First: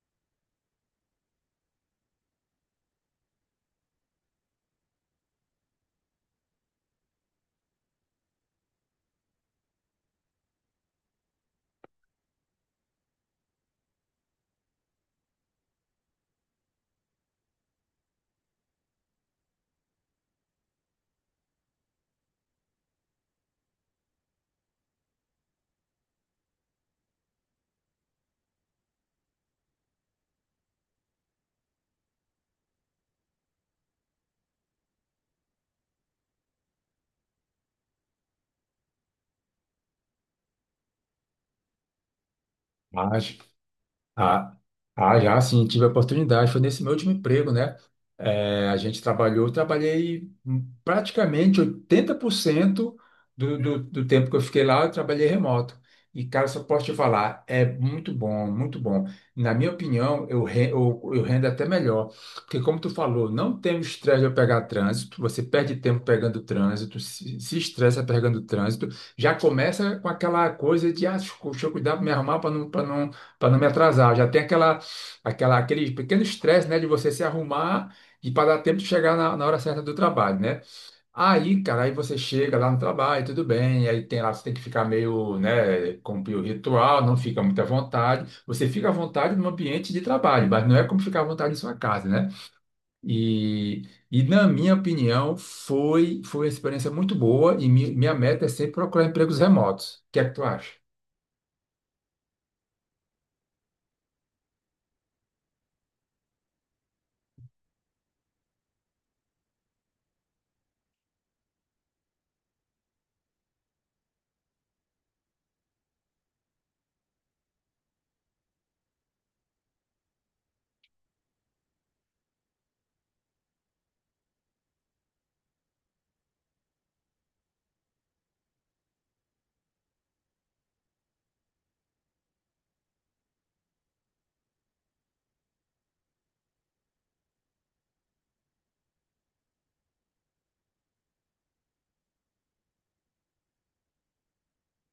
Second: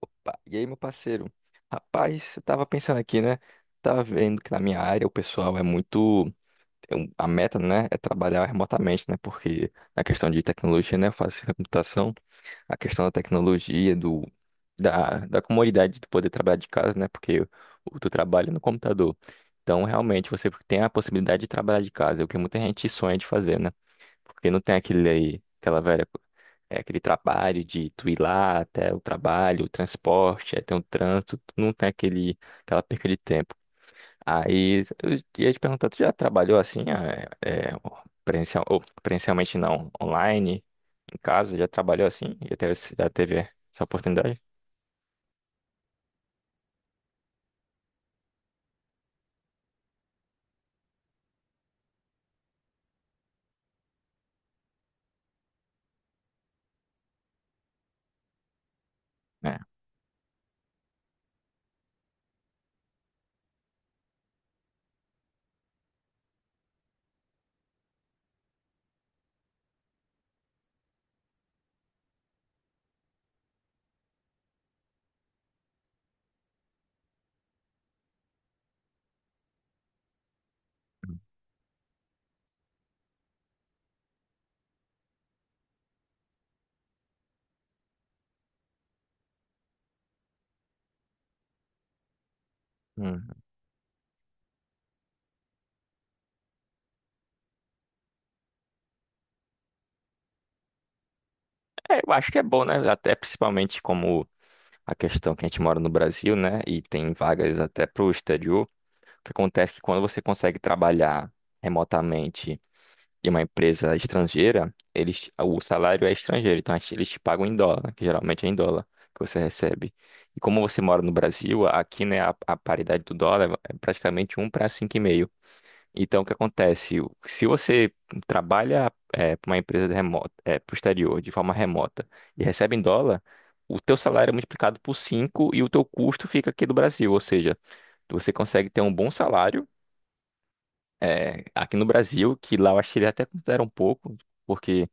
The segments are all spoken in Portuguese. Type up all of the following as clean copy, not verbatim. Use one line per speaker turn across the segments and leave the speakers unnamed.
Opa, e aí, meu parceiro? Rapaz, eu tava pensando aqui, né? Tava vendo que na minha área o pessoal é muito. A meta, né, é trabalhar remotamente, né? Porque na questão de tecnologia, né? Eu faço ciência da computação, a questão da tecnologia, da comodidade de poder trabalhar de casa, né? Porque o tu trabalha no computador. Então, realmente, você tem a possibilidade de trabalhar de casa, é o que muita gente sonha de fazer, né? Porque não tem aquele aí, aquela velha, aquele trabalho de tu ir lá até o trabalho, o transporte, aí tem um trânsito, tu não tem aquela perca de tempo. Aí eu ia te perguntar, tu já trabalhou assim, presencial, ou presencialmente não, online, em casa, já trabalhou assim? Já teve, esse- já
Ah, j-
teve essa oportunidade?
ah, já sim, tive a oportunidade. Foi nesse meu último emprego, né? É, a gente trabalhou, eu trabalhei praticamente 80% do tempo que eu fiquei lá, eu trabalhei remoto. E, cara, só posso te falar, é muito bom, muito bom. Na
É.
minha opinião, eu rendo até melhor. Porque, como tu falou, não tem o estresse de pegar trânsito, você perde tempo pegando trânsito, se estressa pegando trânsito, já começa com aquela coisa de, ah, deixa eu cuidar para me arrumar para não me atrasar. Já tem aquele pequeno estresse, né, de você se arrumar e para dar tempo de chegar na hora certa do trabalho, né? Aí, cara, aí você chega lá no trabalho, tudo bem, aí tem lá, você tem que ficar meio, né, cumprir o ritual, não fica muito à vontade. Você fica à vontade no ambiente de trabalho, mas não é como ficar à vontade em sua casa, né?
Hum.
E, e na minha opinião, foi uma experiência muito boa e minha meta é sempre procurar empregos remotos. O que é que tu acha?
É, eu acho que é bom, né? Até principalmente como a questão que a gente mora no Brasil, né? E tem vagas até pro exterior. O que acontece é que quando você consegue trabalhar remotamente em uma empresa estrangeira, eles, o salário é estrangeiro, então eles te pagam em dólar, que geralmente é em dólar que você recebe. E como você mora no Brasil, aqui, né, a paridade do dólar é praticamente um para 5,5. Então, o que acontece? Se você trabalha para uma empresa de remota, é, para o exterior, de forma remota, e recebe em dólar, o teu salário é multiplicado por 5 e o teu custo fica aqui do Brasil, ou seja, você consegue ter um bom salário, é, aqui no Brasil, que lá eu acho que ele até considera um pouco, porque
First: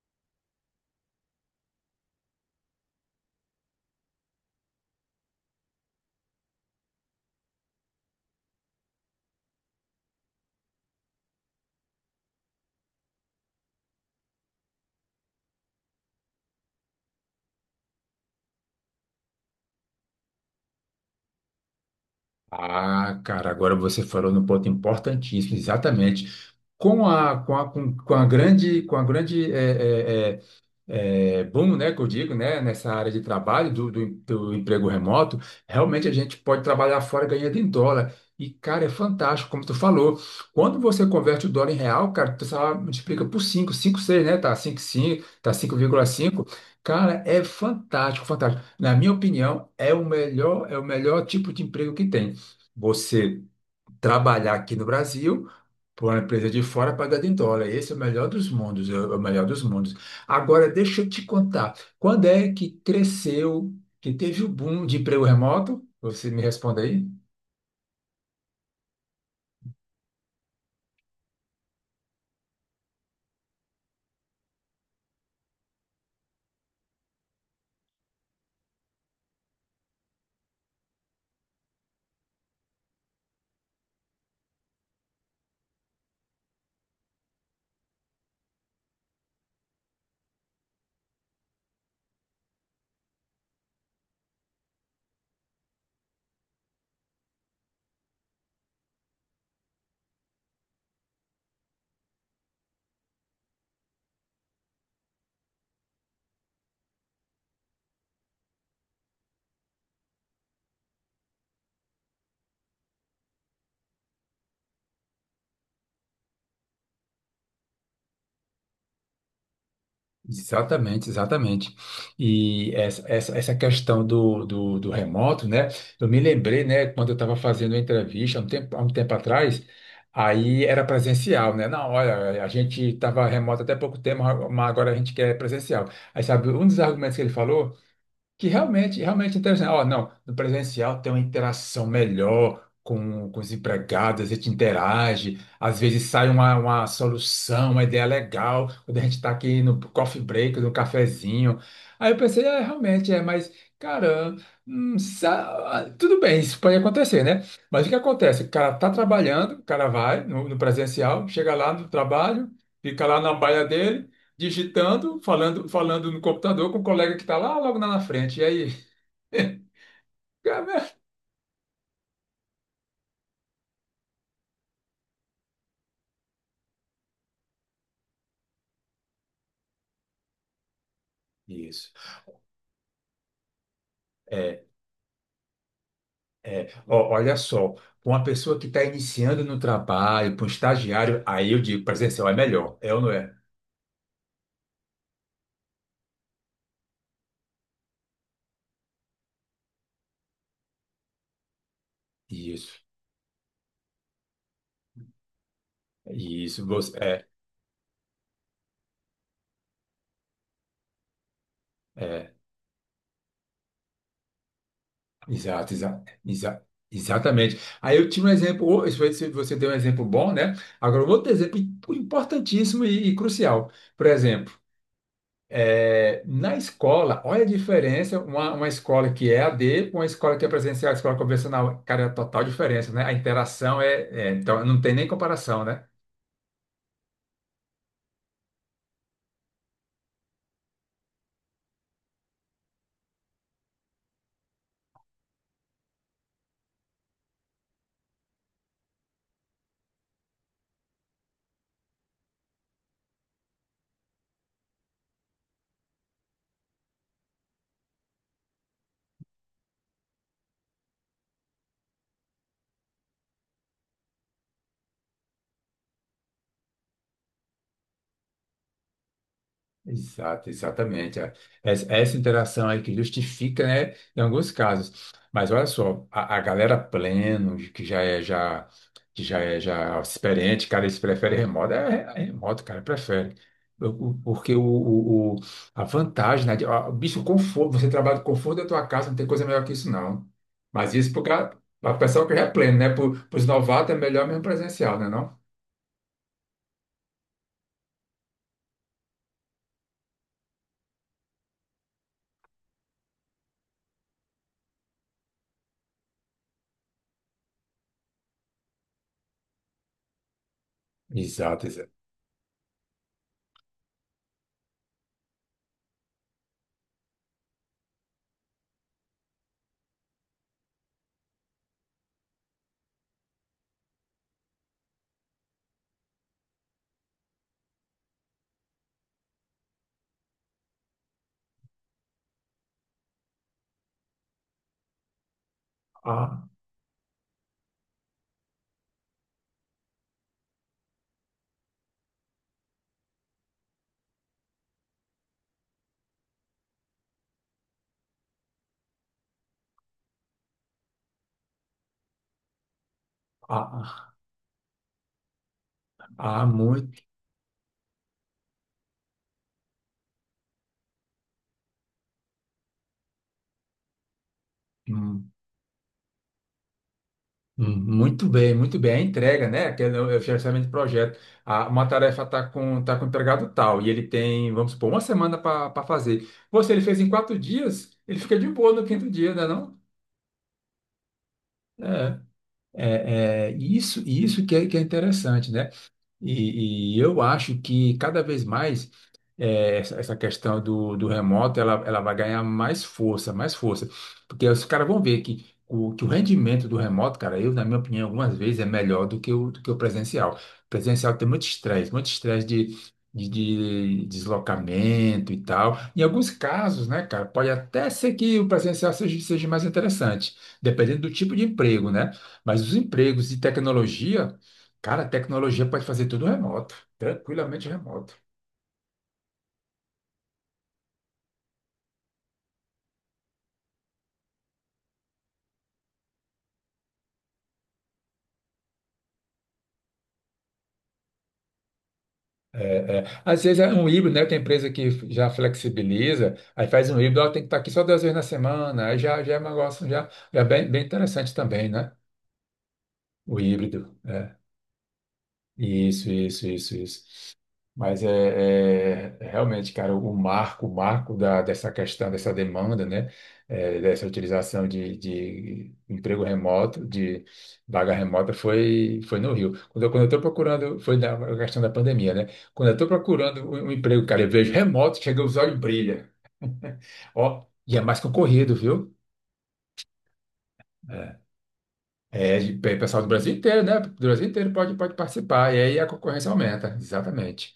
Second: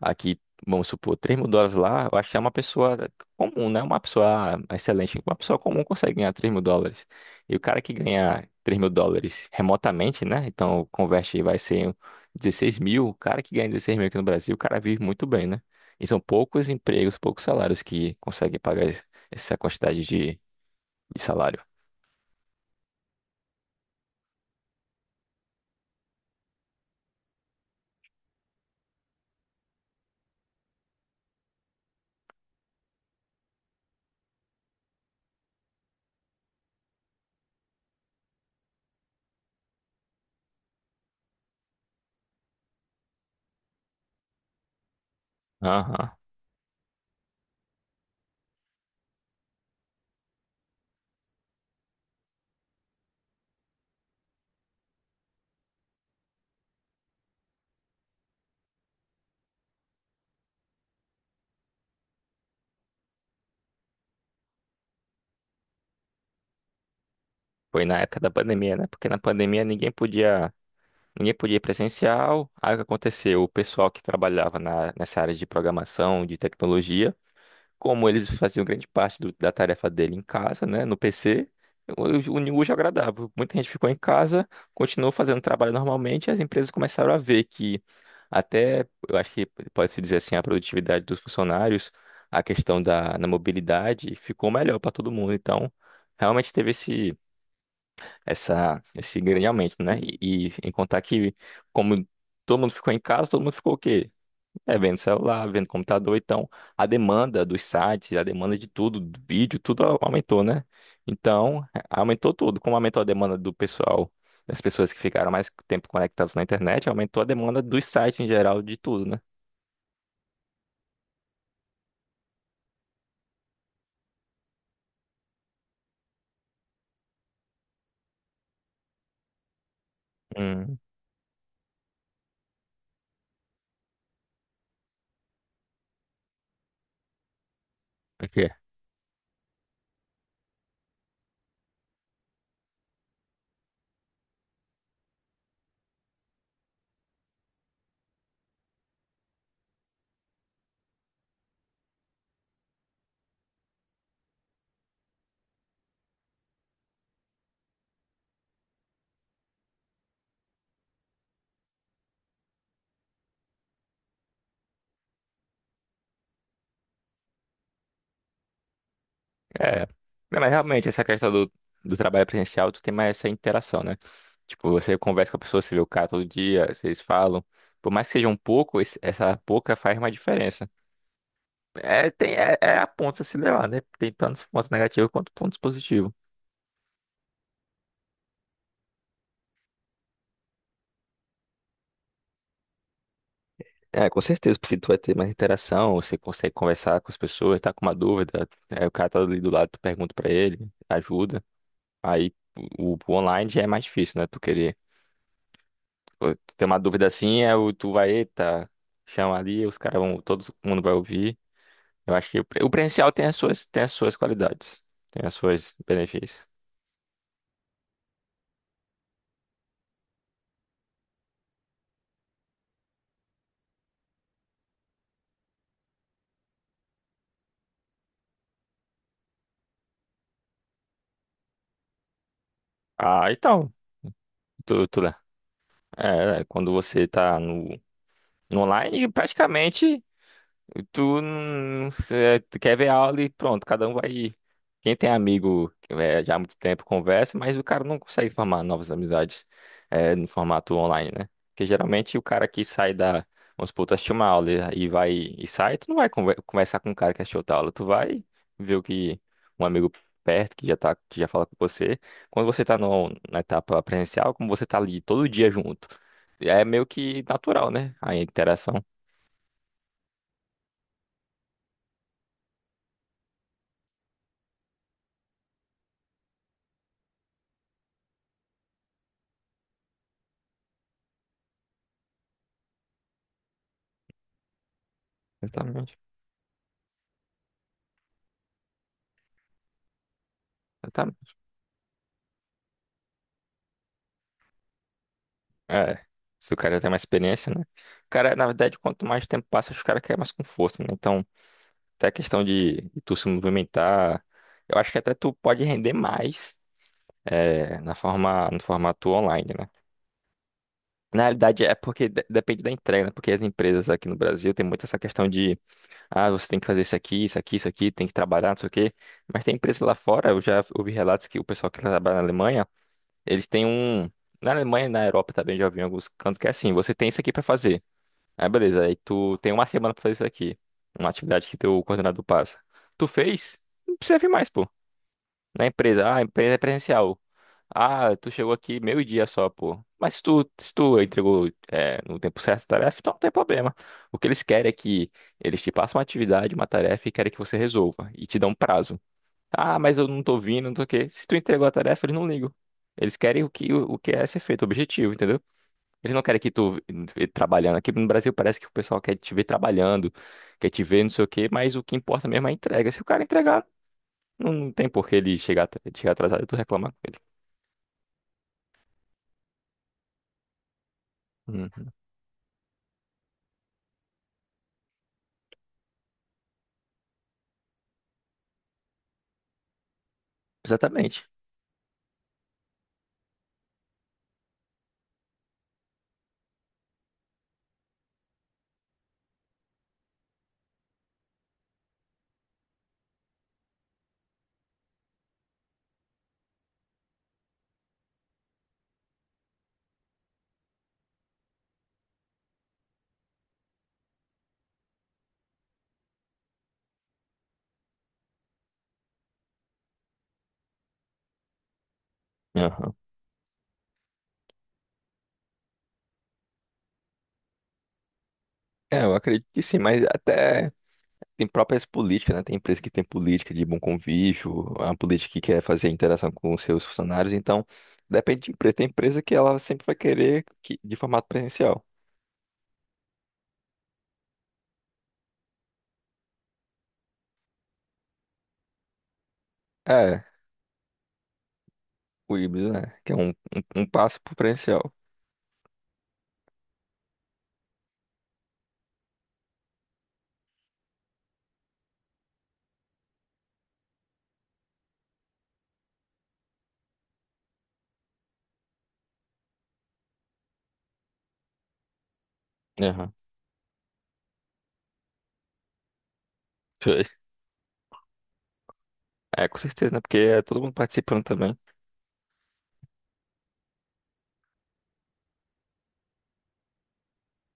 aqui, vamos supor, 3.000 dólares lá, eu acho que é uma pessoa comum, né? Uma pessoa excelente, uma pessoa comum consegue ganhar 3.000 dólares. E o cara que ganha 3.000 dólares remotamente, né? Então, converte aí, vai ser 16.000. O cara que ganha 16.000 aqui no Brasil, o cara vive muito bem, né? E são poucos empregos, poucos salários que conseguem pagar essa quantidade de salário.
Ah, cara, agora você falou no ponto importantíssimo, exatamente. Com a grande boom, né, que eu digo, né, nessa área de trabalho do emprego remoto, realmente a gente pode trabalhar fora ganhando em dólar. E, cara, é fantástico, como tu falou. Quando você converte o dólar em real, cara, tu só multiplica por cinco, cinco seis, né? Tá, cinco 5, tá cinco vírgula
Aham.
cinco. Cara, é fantástico, fantástico. Na minha opinião, é o melhor tipo de emprego que tem. Você trabalhar aqui no Brasil para uma empresa de fora pagada em dólar. Esse é o melhor dos mundos, é o melhor dos mundos. Agora, deixa eu te contar, quando é que cresceu, que teve o boom de emprego remoto? Você me responde aí?
Foi na época da pandemia, né? Porque na pandemia ninguém podia. Ninguém podia ir presencial. Aí o que aconteceu? O pessoal que trabalhava na, nessa área de programação, de tecnologia, como eles faziam grande parte da tarefa dele em casa, né, no PC, o New já agradável. Muita gente ficou em casa, continuou fazendo trabalho normalmente, e as empresas começaram a ver que até, eu acho que pode-se dizer assim, a produtividade dos funcionários, a questão da na mobilidade, ficou melhor para todo mundo. Então, realmente teve esse grande aumento, né? E em contar que, como todo mundo ficou em casa, todo mundo ficou o quê? É, vendo celular, vendo computador. Então, a demanda dos sites, a demanda de tudo, do vídeo, tudo aumentou, né? Então, aumentou tudo. Como aumentou a demanda do pessoal, das pessoas que ficaram mais tempo conectadas na internet, aumentou a demanda dos sites em geral, de tudo, né?
Exatamente, exatamente. E essa questão do remoto, né? Eu me lembrei, né, quando eu estava fazendo a entrevista há um tempo atrás, aí
Hum,
era presencial, né? Não, olha, a gente estava remoto até pouco tempo, mas agora a gente quer presencial. Aí sabe, um dos argumentos que ele falou que
ok.
realmente, realmente é interessante. Ó, não, no presencial tem uma interação melhor com os empregados, a gente interage, às vezes sai uma solução, uma ideia legal, quando a gente está aqui no coffee break, no cafezinho. Aí eu pensei, é, realmente, é, mas, cara, tudo bem, isso pode acontecer, né? Mas o que acontece? O cara tá trabalhando, o cara vai no presencial, chega lá no trabalho, fica lá na baia dele digitando, falando, falando no computador com o colega que está lá logo lá na frente. E aí?
É. Não, mas realmente
Cara,
essa questão do trabalho presencial, tu tem mais essa interação, né? Tipo, você conversa com a pessoa, você vê o cara todo dia, vocês falam. Por mais que seja um pouco, essa pouca faz uma diferença.
isso.
É, tem, é a ponta a se levar, né? Tem tantos
É,
pontos negativos quanto pontos positivos.
é. Ó, olha só, para uma pessoa que está iniciando no trabalho, para um estagiário, aí eu digo, presencial é melhor, é ou não é?
É, com certeza, porque tu vai ter mais interação, você consegue conversar com as pessoas, tá com uma dúvida, é, o cara tá ali do lado, tu pergunta pra ele, ajuda. Aí
Isso.
o online já é mais difícil, né? Tu querer. Pô, tu
Isso,
tem uma
você,
dúvida
é,
assim, é o tu vai, eita, chama ali, os caras vão, todo mundo vai ouvir. Eu acho
é,
que o o presencial tem as suas qualidades, tem as
exato,
suas
exato,
benefícios.
exato. Exatamente. Aí eu tinha um exemplo, ô, se você deu um exemplo bom, né? Agora, um outro exemplo importantíssimo e crucial. Por exemplo, é, na escola, olha a diferença, uma escola que é a D com uma escola que é presencial, escola convencional, cara, é a total diferença, né? A
Ah, então,
interação é, então não
tu,
tem
tu,
nem
né?
comparação, né?
É, é, quando você tá no, no online, praticamente. Tu não tu quer ver aula e pronto, cada um vai. Quem tem amigo que é, já há muito tempo conversa, mas o cara não consegue formar novas amizades, é, no formato online, né? Porque geralmente o cara que sai da. Vamos supor, tu assistiu uma aula e vai e sai, tu não vai conversar com o cara que assistiu outra aula, tu vai ver o que um amigo perto que já tá, que já fala com você. Quando você tá no, na etapa presencial, como você tá ali todo dia junto, é meio que natural, né? A interação.
Exato, exatamente. É. Essa interação aí que justifica, né, em alguns casos. Mas olha só, a galera pleno, que já é já experiente, cara, eles preferem remoto, é remoto, cara, prefere. Porque a
Exatamente.
vantagem, né, de- ó, o bicho, o conforto, você trabalha no conforto da tua casa, não tem coisa melhor que isso, não. Mas isso para o pessoal que já é pleno, né? Para os novatos é melhor mesmo presencial, né, não?
É, se o cara já tem mais experiência, né? Cara, na verdade, quanto mais tempo passa, os caras querem mais com força, né? Então, até a questão de tu se movimentar, eu acho que até tu pode render mais, é, na forma, no formato online, né? Na realidade,
Exato,
é
exato.
porque depende da entrega, né? Porque as empresas aqui no Brasil tem muito essa questão de, ah, você tem que fazer isso aqui, isso aqui, isso aqui, tem que trabalhar, não sei o quê. Mas tem empresas lá fora, eu já ouvi relatos que o pessoal que trabalha na Alemanha, eles têm um. Na Alemanha e na Europa também já ouvi em alguns cantos que é assim, você tem isso aqui pra fazer. Aí beleza, aí tu tem uma semana pra fazer isso aqui. Uma atividade que teu coordenador passa. Tu fez? Não precisa vir mais, pô. Na empresa, ah, a
Há,
empresa é presencial. Ah, tu chegou aqui meio-dia só, pô. Mas se tu, se tu entregou, é, no tempo certo a tarefa, então não tem problema. O que eles querem é que eles te passem uma atividade, uma tarefa e querem que você resolva. E te dão um prazo. Ah, mas eu não tô vindo, não tô o quê. Se tu entregou a tarefa, eles não ligam. Eles querem o que
há,
é ser feito, o objetivo, entendeu? Eles não querem
há
que tu
muito.
vê trabalhando. Aqui no Brasil parece que o pessoal quer te ver trabalhando, quer te ver não sei o quê, mas o que importa mesmo é a entrega. Se o cara entregar, não, não tem por que ele chegar, chegar atrasado e tu reclamar com ele.
Muito bem, muito bem. A entrega, né? Que é o gerenciamento de projeto. Ah, uma
Uhum.
tarefa está com, tá com o empregado tal, e ele tem, vamos supor, uma semana para fazer. Você, ele fez em quatro dias, ele fica de boa no quinto dia, né, não?
Exatamente.
É, isso, que é interessante, né? E eu acho que cada vez mais essa questão do remoto ela vai ganhar mais força, mais força. Porque os caras vão ver que o rendimento do remoto, cara, eu, na minha opinião, algumas vezes é melhor do que do que o presencial. O presencial tem muito estresse de deslocamento e tal. Em alguns casos, né, cara, pode até ser que o presencial seja, seja mais interessante, dependendo do tipo de emprego, né? Mas os
Aham.
empregos de tecnologia. Cara, a tecnologia pode fazer tudo remoto, tranquilamente remoto.
É, eu acredito que sim, mas até tem próprias políticas, né? Tem empresa que tem política de bom convívio, uma política que quer fazer interação com os seus funcionários, então depende de empresa. Tem empresa que ela sempre vai querer que, de formato presencial.
É, é. Às vezes é um híbrido, né? Tem empresa que já flexibiliza, aí faz um híbrido, ela tem que estar aqui só duas vezes na semana, aí já, já é um negócio
É,
já é bem, bem interessante também, né?
o híbrido, né? Que é um,
O híbrido.
um, um passo pro
É.
presencial.
Isso, isso, isso, isso. Mas é realmente, cara, o marco da, dessa questão, dessa demanda, né? É, dessa utilização de emprego remoto, de vaga remota, foi no Rio. Quando eu estou procurando, foi na questão da pandemia, né? Quando eu estou procurando um emprego, cara, eu vejo remoto, chega os olhos brilha.
Foi.
Ó, e é mais concorrido, viu?
É, com certeza, né? Porque é todo mundo participando também.
É, é, pessoal do Brasil inteiro, né? Do Brasil inteiro pode, pode participar, e aí a concorrência aumenta, exatamente.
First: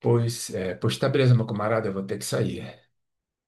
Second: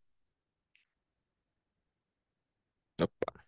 Pois, é, pois tá beleza, meu camarada, eu vou ter que sair.
É.